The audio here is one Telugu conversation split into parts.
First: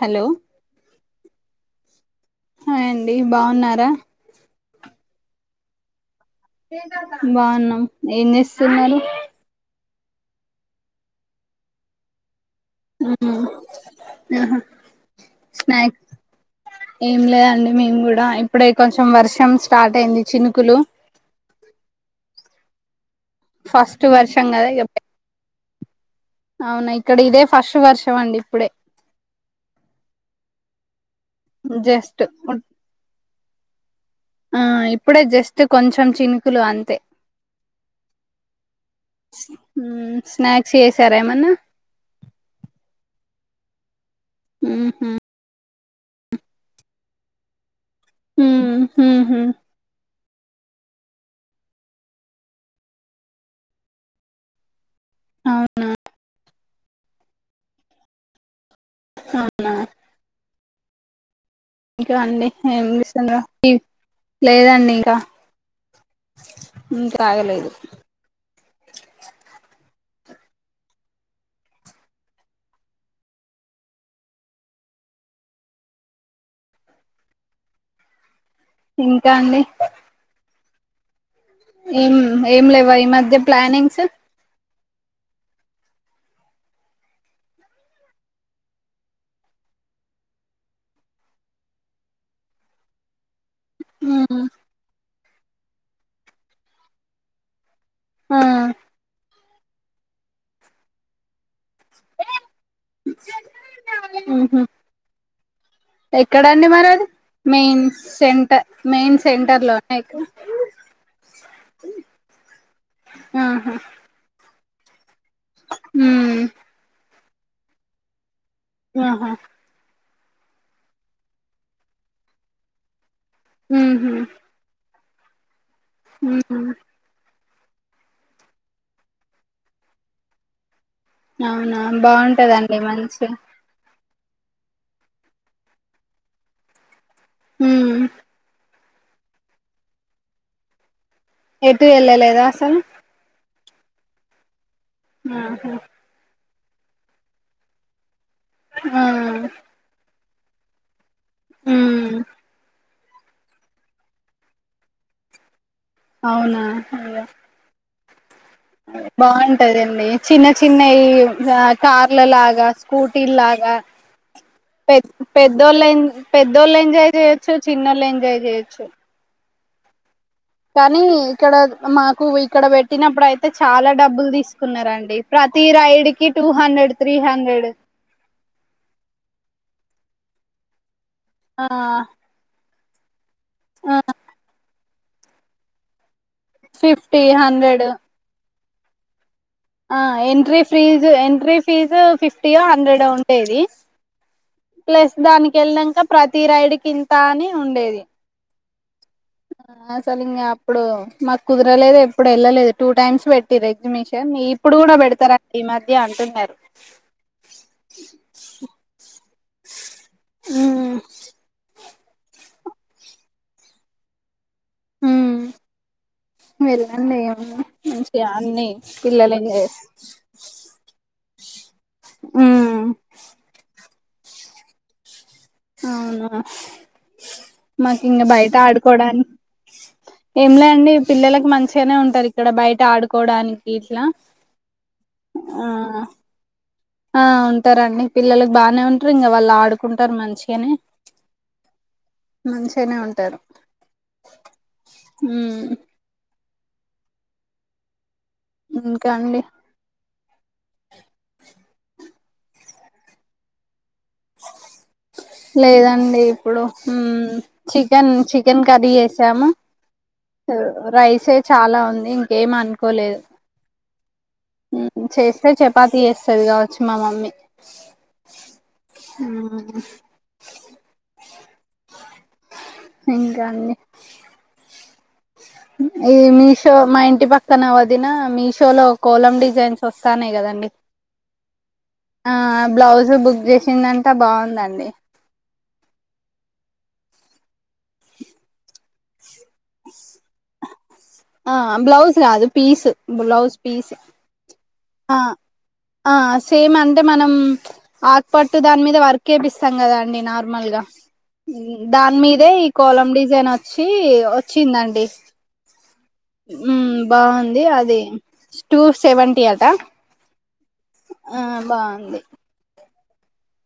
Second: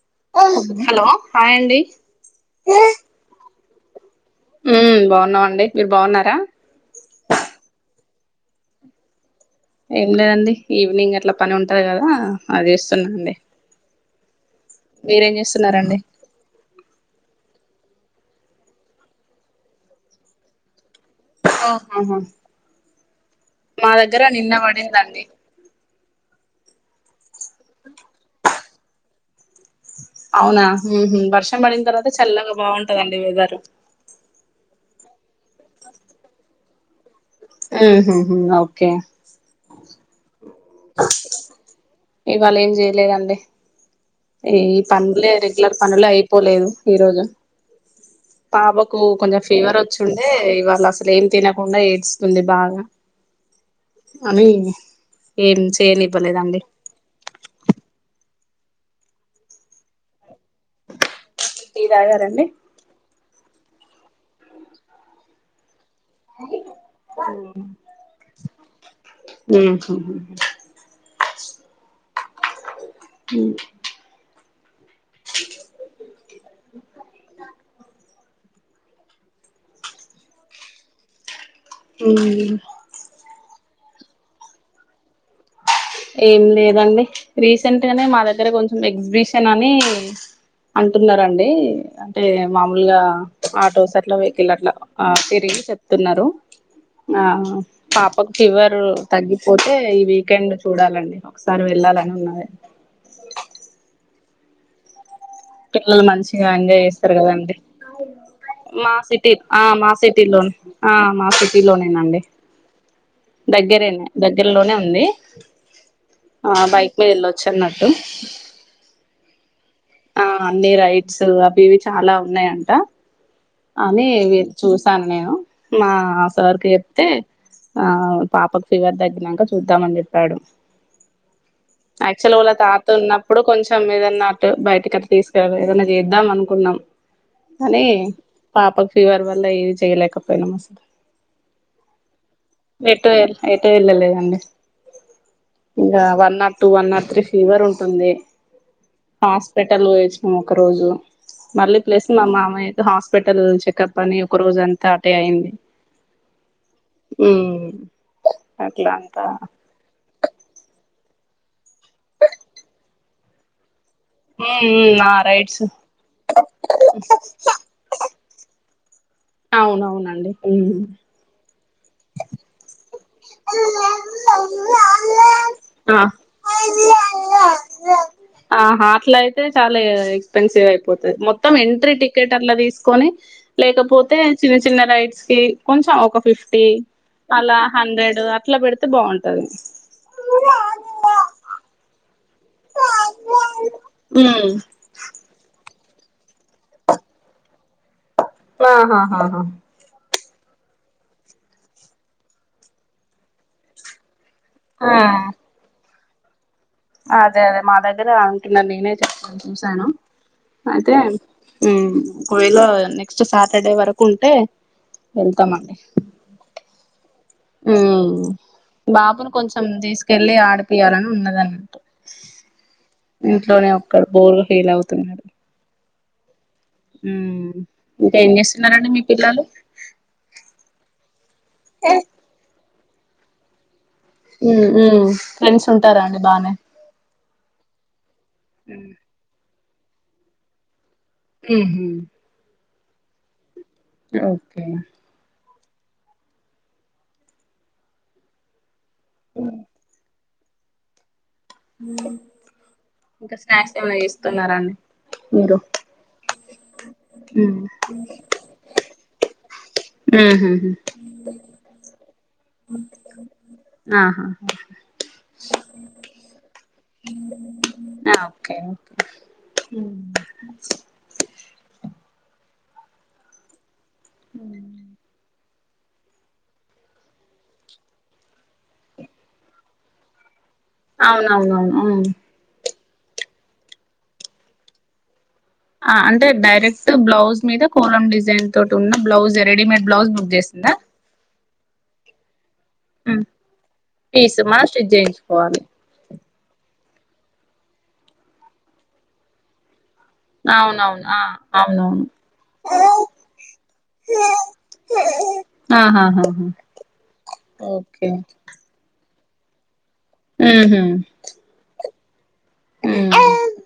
హలో హలో హయ్ అండి దా హు బావున్నామండి మీరు బావున్నార్ బావున్నాం ఏం చేస్తున్నరు ఏం లేదండి ఈవినింగ్ అట్లా పనుంటాది కదా అది చేస్తున్నామండి ఆహా స్నాక్ ఎమ్ లేదండి మేమ్ కూడా ఇప్పుడే కొంచం వర్షం స్టార్టైంది చినుకులు ఆ ఆహా మా ఫస్ట్ దగ్గర వర్షం నిన్న కదా ఇక పడిందండి అవునా ఇక్కడ ఇదే ఫస్ట్ వర్షమండి ఇప్పుడే అవునా ఊహు వర్షం పడిన తరువాత జస్ట్ చల్లగా బావుంటదండి వెదురు ఆ ఇప్పుడే జస్ట్ కొంచం చినుకులు అంతే ఉ హుహు ఒకే మ్ స్నాక్స్ చేసారా ఏమన్నా ఇవాళ ఏం చేయలేదండి ఈ ఉహు పనులే రెగ్యులర్ పనులే అయిపోలేదు ఈ రోజు పాపకు ఉహు కొంచం ఫీవర్ వచ్చుంది అంటే ఇవాళ అసలు ఏం తినకుండా ఏడుస్తుంది బాగా అని ఏం అవును చేయనివ్వలేదండి అవునా టీ ఇంకా తాగారండి అండి ఏంచేసుండ్రు లేదండి ఇంకా ఇంకా ఆగలేదు ఉహు మ్ ఇంకా అండి ఏం ఏం లేవా ఈ మధ్య ప్లానింగ్స్ ఏం లేదండి రీసెంట్ గానే మా దగ్గర కొంచెం ఎగ్జిబిషన్ అని అంటున్నారండి అంటే మామూలుగా ఆటోస్ అట్లా వెహికల్ అట్లా ఆ తిరిగి చెప్తున్నారు ఆహ పాపకు ఆ ఫీవర్ తగ్గిపోతే ఈ వీకెండ్ చూడాలండి ఒకసారి వెళ్ళాలని ఉన్నది మ్ పిల్లలు మంచిగా ఎంజాయ్ చేస్తారు కదండి మెయిన్ సెంటర్ మా మెయిన్ సిటీ సెంటర్ ఆ మా లోనే ఇక్కడ. సిటీ లోనే ఆ మా సిటీ లోనేనండి ఆహా దగ్గరేనే దగ్గరలోనే ఉంది ఉమ్ ఆ బైక్ మీద వెళ్ళొచ్చు చిన్నట్టు ఆహా ఆ అన్ని రైట్స్ అవి ఇవి చాలా ఉన్నాయంట అని ఉహు చూ అన్నాను మా ఉహు సార్కి చెప్తే ఆ పాపకు ఫీవర్ తగ్గినాంక చూద్దామని చెప్పాడు అవునా యాక్చువల్లి వాళ్ళ బాగుంటదండి తాత మంచి ఉన్నప్పుడు కొంచెం ఏదైనా ఉన్నట్టు బయటికి అట్ట తీసుకెళ్లి ఏదన్నా చేద్దాం అనుకున్నాం అని ఉమ్ పాపకు ఫీవర్ వల్ల ఏవి చేయలేకపోయినాం అసలు ఎటు వెళ్ళలేదా అసలు ఎటు ఎటు వెళ్ళలేదండి ఆహా ఇంకా one nought two one nought three fever ఉంటుంది ఆ హాస్పిటల్ పోయివవచ్చినాం ఒక రోజు మళ్ళీ ప్లస్ ఉమ్ మా మామయ్య కు అయితే హాస్పిటల్ చెకప్ అని ఒక రోజు అంతా అటే అయింది అవునా అయ్యో ఉమ్ అట్లా అంతా బాగుంటదండి చిన్న చిన్నవి ఏం కార్ల లాగా స్కూటీలు లాగా ఉమ్ ఉమ్ ఆ రైట్స్ పెద్దోలైన్ పెద్దోలైంజాయి చేయొచ్చు చిన్నలున్జాయి చేయొచ్చు అవునవునండి ఉమ్ కానీ ఇక్కడ మాకు ఇక్కడ పెట్టినప్పుడు అయితే చాలా డబ్బులు తీసుకున్నారండి ప్రతి రైడ్ కి టూ హండ్రెడ్ డ్ త్రీ హండ్రెడ్ ఆ హట్ల అయితే చాలా ఏ ఎక్స్పెన్సివ్ అయిపోతుంది మొత్తం ఆ ఎంట్రీ టికెట్ అట్లా తీసుకొని లేకపోతే చిన్న చిన్న రైడ్ కొంచెం ఒక ఫిఫ్టీ అలా హండ్రెడ్ అట్లా పెడితే బాగుంటది ఆ ఎంట్రీ ఫ్రీజ్ ఎంట్ర్రి ఫీజు ఫిఫ్ ఫిఫ్టీ ఓ హండ్రెడో ఉండేది ఉమ్ ప్లస్ దానికి వెళ్నాక ప్రతి రైడు కింత అని ఉండేది ఆహా హా అసలు ఇంక అప్పుడు మాకు కుదరలేదు ఎప్పుడు వెళ్ళలేదు టూ టైమ్స్ పెటిరు ఎగ్జిబిషన్ మీ ఇప్పుడు కూడా ఆ పెడతారా అని ఈ మధ్య అంటున్నారు అదే అదే మా దగ్గర అంటున్నారు నేనే చెప్తను చూశాను ఉమ్ అదే ఉమ్ ఒకవేళ నెక్స్ట్ సాటర్డే వరకు ఉంటే హ్మ్ వెళ్తామండి వెళ్ళండి ఉ మంచిగా అన్ని బాబును పిల్లలు ఎంజాయ్ కొంచెం చేస్తారు తీసుకెళ్ళి ఆడిపియాలని ఉన్నదన్నట్టు హ్మ్ ఇంట్లోనే ఒక్కడు బోర్గా ఫీల్ అవుతున్నాడు అవునా మాకు ఇంకా ఏం బయట చేస్తున్నారండి మీ ఆడుకోవడానికి పిల్లలు ఏం లే అండి పిల్లలకు మంచిగానే ఉంటారు ఇక్కడ బయట ఆడుకోవడానికి ఇట్లా ఆ ఫ్రెండ్స్ ఉంటారండి బానే ఆ ఉంటారండి పిల్లలకి బాగానే ఉంటారు ఇంకా వాళ్ళు ఆడుకుంటారు మంచిగానే ఉహూ మంచిగానే ఉంటారు ఓకే హ్మ్ ఇంకా అండి ఇంకా స్నాక్స్ వస్తున్నారండి లేదండి ఇప్పుడు ఉమ్ చికెన్ చికెన్ కర్రీ చేసాము రైసే చాలా ఉంది ఇంకేం అనుకోలేదు ఆహా చేస్తే చపాతీ చేస్తది కావచ్చు మా మమ్మీ ఓకే అ ఇంకా అండి హ ఈ మీషో మా ఇంటి పక్కన వదిన మీషో లో కోలం డిజైన్స్ వస్తానై కదండి అవునవునవును ఆ బ్లౌజు బుక్ చేసిందంటే బాగుందండి ఆ అంటే డైరెక్ట్ బ్లౌజ్ మీద కోలం డిజైన్ తోటి ఉన్న బ్లౌజ్ రెడీమేడ్ బ్లౌజ్ బుక్ చేసిందా ఆ బ్లౌస్ కాదు పీస్ ఉమ్ బ్లౌస్ పీస్ మనం స్టిచ్ అ చేయించుకోవాలి అ సేమ్ అంటే మనం ఆకుపట్టు దాని మీద వర్క్ వేపిస్తాం కదా అ నార్మల్ గా అవునవును ఆ అవునవును దాని మీదే ఈ కోలం డిజైన్ వచ్చి వచ్చిందండి ఆహాహా హు బాగుంది అది ఓకే టూ సెవెన్ [inaudible] ఉహు ఆ బాగుంది ఉ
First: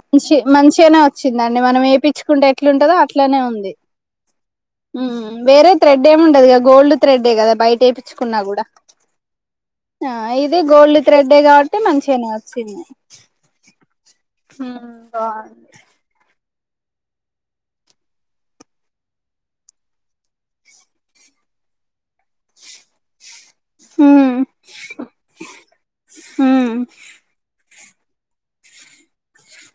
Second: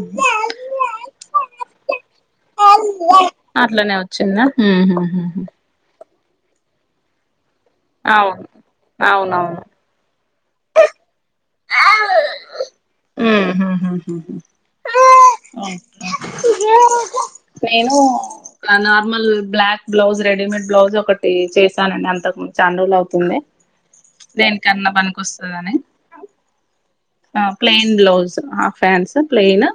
మంచి మంచిగానే వచ్చిందండి మనం ఏపిచ్చుకుంటే ఎట్లుంటందో అట్లానే ఉంది అట్లనే వచ్చిందా ఉహుహు వేరే థ్రెడ్ ఏమి ఉండదుగా గోల్డ్ థ్రెడ్ కదా బయట ఎప్పిచ్చుకున్నా అవును కూడా అవునవును ఇదే గోల్డ్ థ్రెడ్ కాట్టి అంటే మంచిగానే వచ్చిందియి బాంది నేను normal black blouse readymade blouse ఒకటి చేశానండి అంతకు ముందు చాన రోజులు అవుతుంది ఉమ్, దేనికన్నా పనికినికొస్తుదని ఉమ్. ఆ ప్లైన్ బ్లౌస్ ఆ pants plain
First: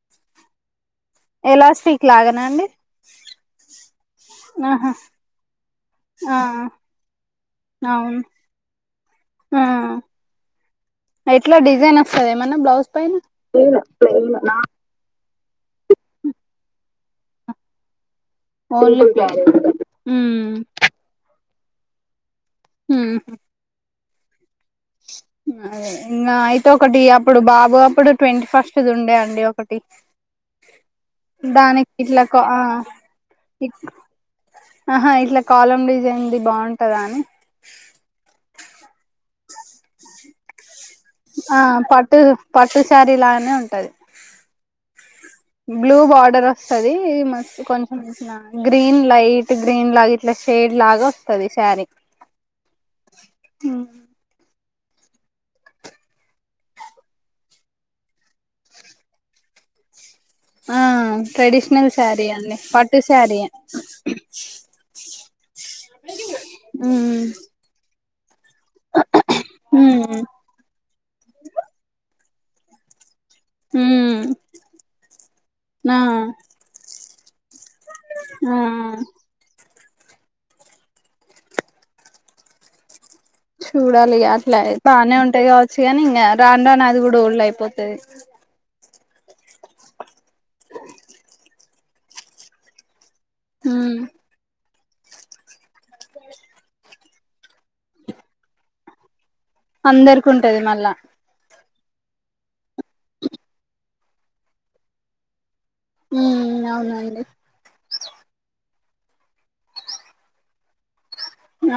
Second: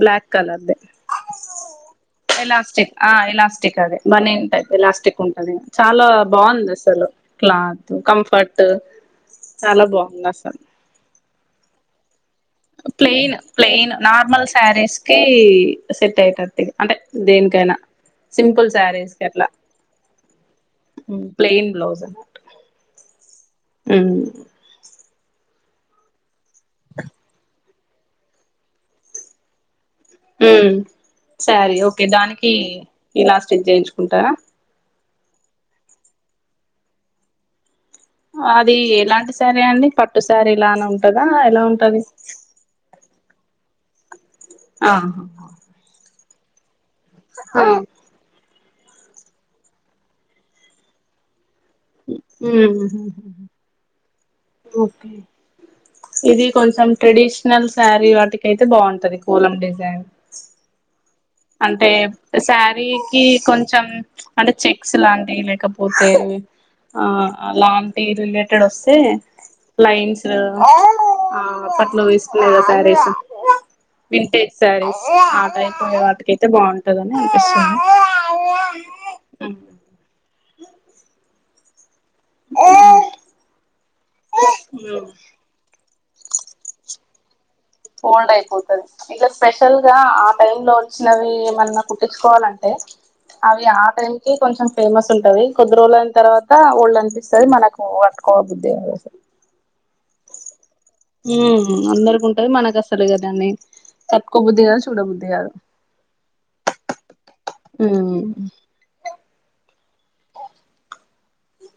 black colour the elastic లాగానా అండి ఎలాలాస్టిక్ ఆ ఎలాలాస్టిక్ అదే బనీ ఉంటాయి ఆహా ఎలాస్టిక్ ఉంటుంది చాల ఆ బాగుంది అసలు క్లాత్ అవును కంఫర్ట్ చాలా బాగుంది అసలు ఇట్ల డిజైన్ వస్తది ఏమన్నా బ్లౌజ్ పైన ప్లైయిన్ లేదు ప్లెయిన్ లేదు నార్మల్ నాకు సారీస్కే సెట్ [unintelligible] అంటే దేనికైన సింపుల్ సారీస్ట్ కి అట్ల ఉమ్ ప్లేన్ బ్లౌజ్ [unintelligible] హు ఉ అదే ఇంగా అయితే ఒకటి అప్పుడు బాబు అప్పుడు ట్వంటీ ఫస్ట్ది ఉండే అండి ఒక ఉ స్యరి దానికి ఓకే ఇట్లా కా దానికి ఆ ఇలా స్టిచ్ చేయించుకుంటా ఆహా ఇట్ల కాలం డిజైన్ది బాగుంటదా అని అది ఎలాంటి శారీ అండి పట్టు శారీ లానే ఉం ఆ పట్టు పట్టు సారి ల ఉంటది ఆహా బ్లూ బడరు [unintelligible] మ ఆ కొంచెం గ్రీన్ లైట్ గ్రీన్ లాగా ఇట్లా షేడ్ లాగ వస్తది శారీ ఉ ఓకే ఇది కొంచెం ట్రెడిషనల్ శారీ వాటికి అయితే బాగుంటది కొలం డిజైన్ ఆ అంటే ట్రెడిషనల్ శారీ అండి పట్టు శారీకి శారీయే కొంచెం అంటే చెక్స్ లాంటివి లేకపోతే ఆ ఉమ్ అల రిలేటెడ్ వస్తే ఉమ్ లైన్స్ట్ అప్పట్లో లేదా శారీస్ ఉమ్ వింటేజ్ శారీస్ ఆ టైప్ ఆ యితే బాగుంటదని ఆ [unintelligible] ఉమ్ చూడాలి అట్ల ఉమ్ బానే ఉంటాయి కావచ్చు కానీ ఇంకా రాని రాని అది కూడ ఓల్డ్ అయి ఫోల్డ్ అయిపోతది ఇట్లా స్పెషల్ గా ఆ టైమ్ లో వచ్చినవి ఏమన్నా కుట్టించుకోవాలంటే అవి ఆ టైమ్ కి కొంచెం ఫేమస్ ఉంటది కొద్ది రోజులుయిన తర్వాత వాళ్ళు అనిపిస్తుంది మనకు పట్టుకోవాలి బుద్ధిదసలు అందరికి ఉంటది మళ్ళా అందరికి ఉంటది మనకు అసలు కదాన్ని తట్కోబుద్ధి కాదు చూడ బుద్ది కాదు హ్మ్ అవునండి హ్మ్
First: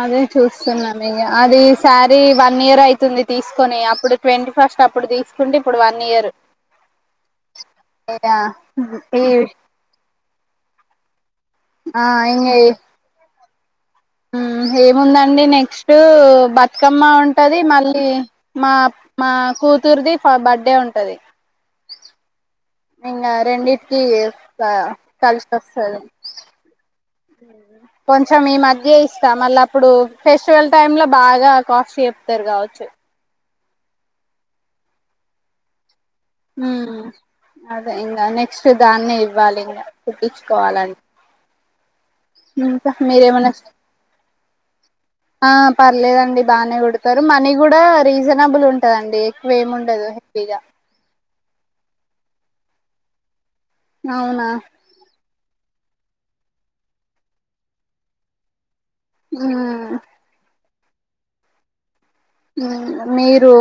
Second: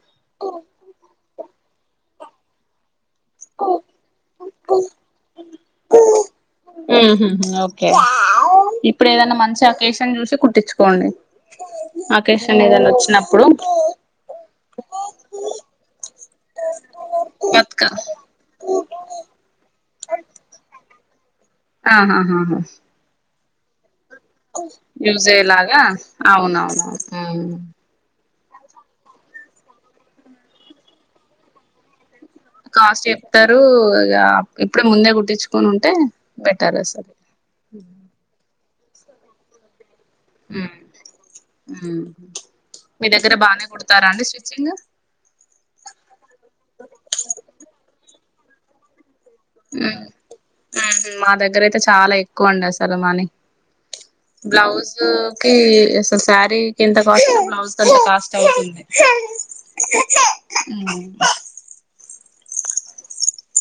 అదే చూస్తున్నా మీగ అది శారీ వన్ ఇయర్ అయితుంది తీసుకొని అప్పుడు ట్వంటీ ఫస్ట్ అప్పుడు తీసుకుంటే ఇప్పుడు వన్ ఇయర్ హమ్ హు ఓకే ఇగ ఇప్పుడు ఈ ఏదనా మంచి ఒకేషన్ చూసి కుట్టించుకోండి ఆ అకాషన్ ఏదైనా వచ్చినప్పుడు హ్మ్ ఏముందండి నెక్స్ట్ బతుకమ్మ ఉంటది బతుక మళ్ళీ మా మా కూతుర్ది బర్త్డే ఉంటది ఆహాహాహా నింగ రెండి కి క యూజ్ అయ్యేలాగా కలిసోస్తది అని అవునవునవును కొంచం మీ మధ్యే ఇస్తా మళ్ళ అప్పుడు ఫెస్టివల్ టైమ్ లో బాగా కాస్ట్ చెప్ కాస్ట్ చెప్తారు ఇగ ఇప్పుడే ముందే గుట్ంచుకని ఉంటే బెటర్ హ్మ్ అసలు అదే ఇంకా నెక్స్ట్ దానే ఇవ్వాలి ఇకా కుట్టించుకోవాలన్ హమ్ ఇంక మీరేమన్ వస్త్ అండి స్టిచ్చింగ్ ఆ పర్లేదండి బానే కూడతారు మనీ కూడా రీజన్ నడబ్బులు ఉంటయండి ఎక్కువ ఏమి మ్మ్ ఉండదు ఫ్రీగా మా దగ్గర అయితే చాలా ఎక్కువ అండసలు మనీ అవునా కి అసలు శారీకి ఎంత కాస్ట్ బ్లౌజ్ కంత కాస్ట్ అవుతుంది హమ్ హ్మ్ హ్మ్ మీరు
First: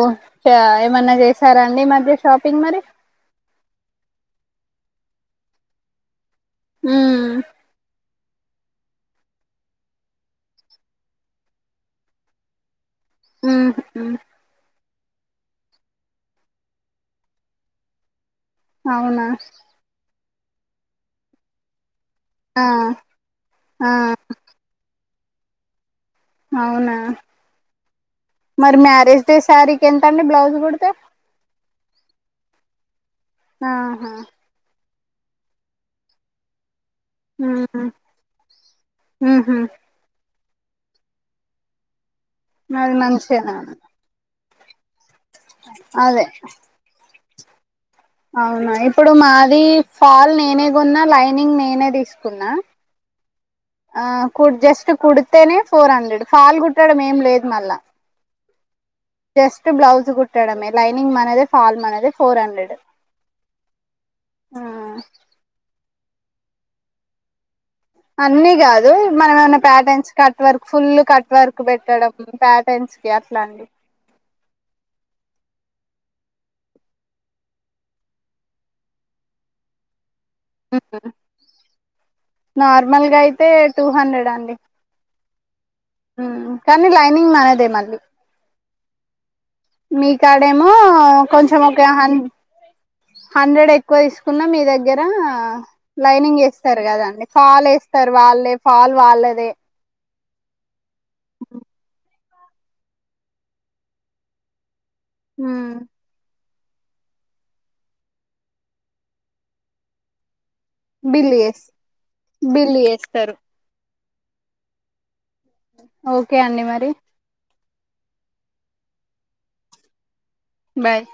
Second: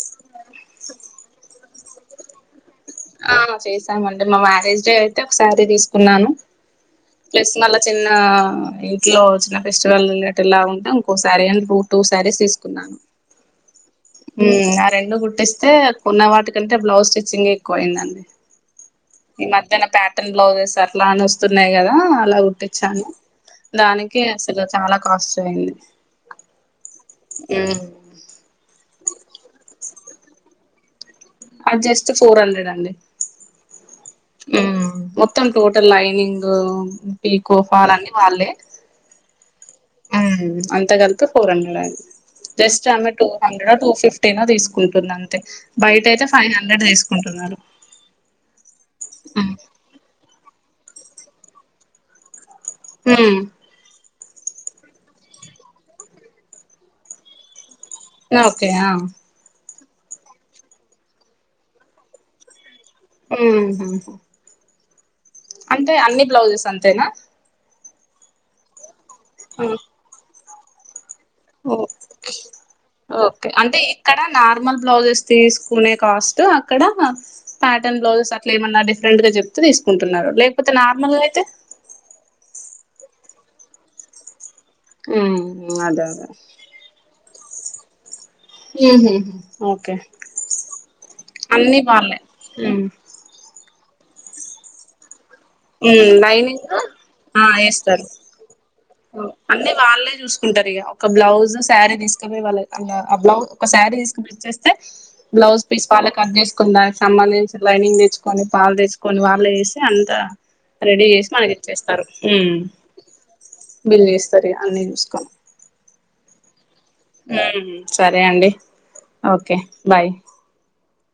ఫ్యా ఏమన్నా చేసారాండి ఈ మధ్య షాపింగ్ మరి ఆ చేశామండి మా మ్యారేజ్ డే అయితే ఒక శారీ తీసుకున్నాను ఉమ్ ప్లస్ మళ్ళ చిన్న ఆ ఇంట్లో చిన్న ఫెస్టివల్లా ఉంటే ఇంకోసారీ అని రూ టూ శారీస్ తీసుకున్నాను హ్మ్హు హ్మ్ ఆ రెండు కుట్టిస్తే కొన్నా వాటి కంటే బ్లౌజ్ స్టిచ్చింగ్ ఎక్కువ అయిందండి అవునా టన్ బ్లౌజెస్ అట్లా అని వస్తున్నాయి కదా అలా ఆ కుట్టించాను ఆ దానికి అసలు చాలా కాస్ట్ అయింది అవునా మరి మ్యారేజ్ డే సారికి ఎంతండి బ్లౌజ్ కుడితే ఆ జస్ట్ ఫోర్ హండ్రెడ్ అండి ఆహా హ్మ్ మొత్తం టోటల్ లైనింగు బి కో ఉమ్ ఫాల్ అన్ని వాళ్ళే ఉహు హ్మ్ అంత కలిపి ఫోర్ హండ్రెడ్ అది మంచిగనే ఉంది అది టెన్ తీసుకుంటుంది అంతే బయట అదే అయితే ఫైవ్ హండ్రెడ్ తీసుకుంటున్నారు అవునా ఇప్పుడు మాది ఫాల్ నేనే కొన్నా లైనింగ్ నేనే తీసుకున్నా హ్మ్ ఆ కు జస్ట్ కుడితేనే ఫోర్ హండ్రెడ్ ఫాల్ కుట్టడం ఏం లేదు మళ్ళా ఓకే ఆ జస్ట్ బ్లౌజ్ కుట్టడమే లైనింగ్ మనది ఫాల్ మనేది ఫోర్ హండ్రెడ్ ఉహు ఆ అంటే అన్ని బ్లౌజెస్ అంతేనా అన్ని కాదు మన ఏమన్నా ఉమ్. Patterns cut work full cut work ఓ పెట్టడం ప్యాటర్న్స్ కి ఓకే అట్లాండి అంటే ఇక్కడ నార్మల్ బ్లౌజెస్ తేసు కునే కాస్ట్ అక్కడ ప్యాటర్న్ బ్లౌజెస్ అట్లా ఏమన్నా డిఫరెంట్ గా చెప్తూ తీసుకుం తున్నారు లేకపోతే నార్మల్గా అయితే తే టూ హండ్రెడ్ అండి ఉమ్ ఉమ్ కానీ లైనింగ్ అనదే మళ్ళీ ఏంది ఓకే మీ కాడేమో కొంచెం అన్నీ ఒక హన్ వాళ్లే ఉమ్ హండ్రెడ్ ఎక్కువ తీసుకున్నా మీ దగ్గర లైనింగ్ వేస్తారు కదండి ఆ పాల్ ఏస్తారు వేస్తారు వాళ్ళే పాల్ వాళ్ళదే కుంటారు ఇక ఒక బ్లౌజ్ శారీ తీసుకుని వాళ్ళ ఆ బ్లౌజ్ ఒక శారీ తీసుకుని వచ్చేస్తే బ్లౌజ్ పీస్ వల్లే కట్ చేస్ కొదనికి సంబంధించి లైనింగ్ తెచ్చుకొని పాలు తెచ్చుకొని వాళ్ళు వేసి అంత రెడీ చేసి బిల్ మనకి చేస్ ఇచ్చేస్తారు ఉమ్ బిల్ చేస్తారు బిల్ చేస్తారు ఇగ అన్ని చూసుకోని ఓకే అండి మరి ఉమ్ సరే అండి ఓకే బాయ్ బాయ్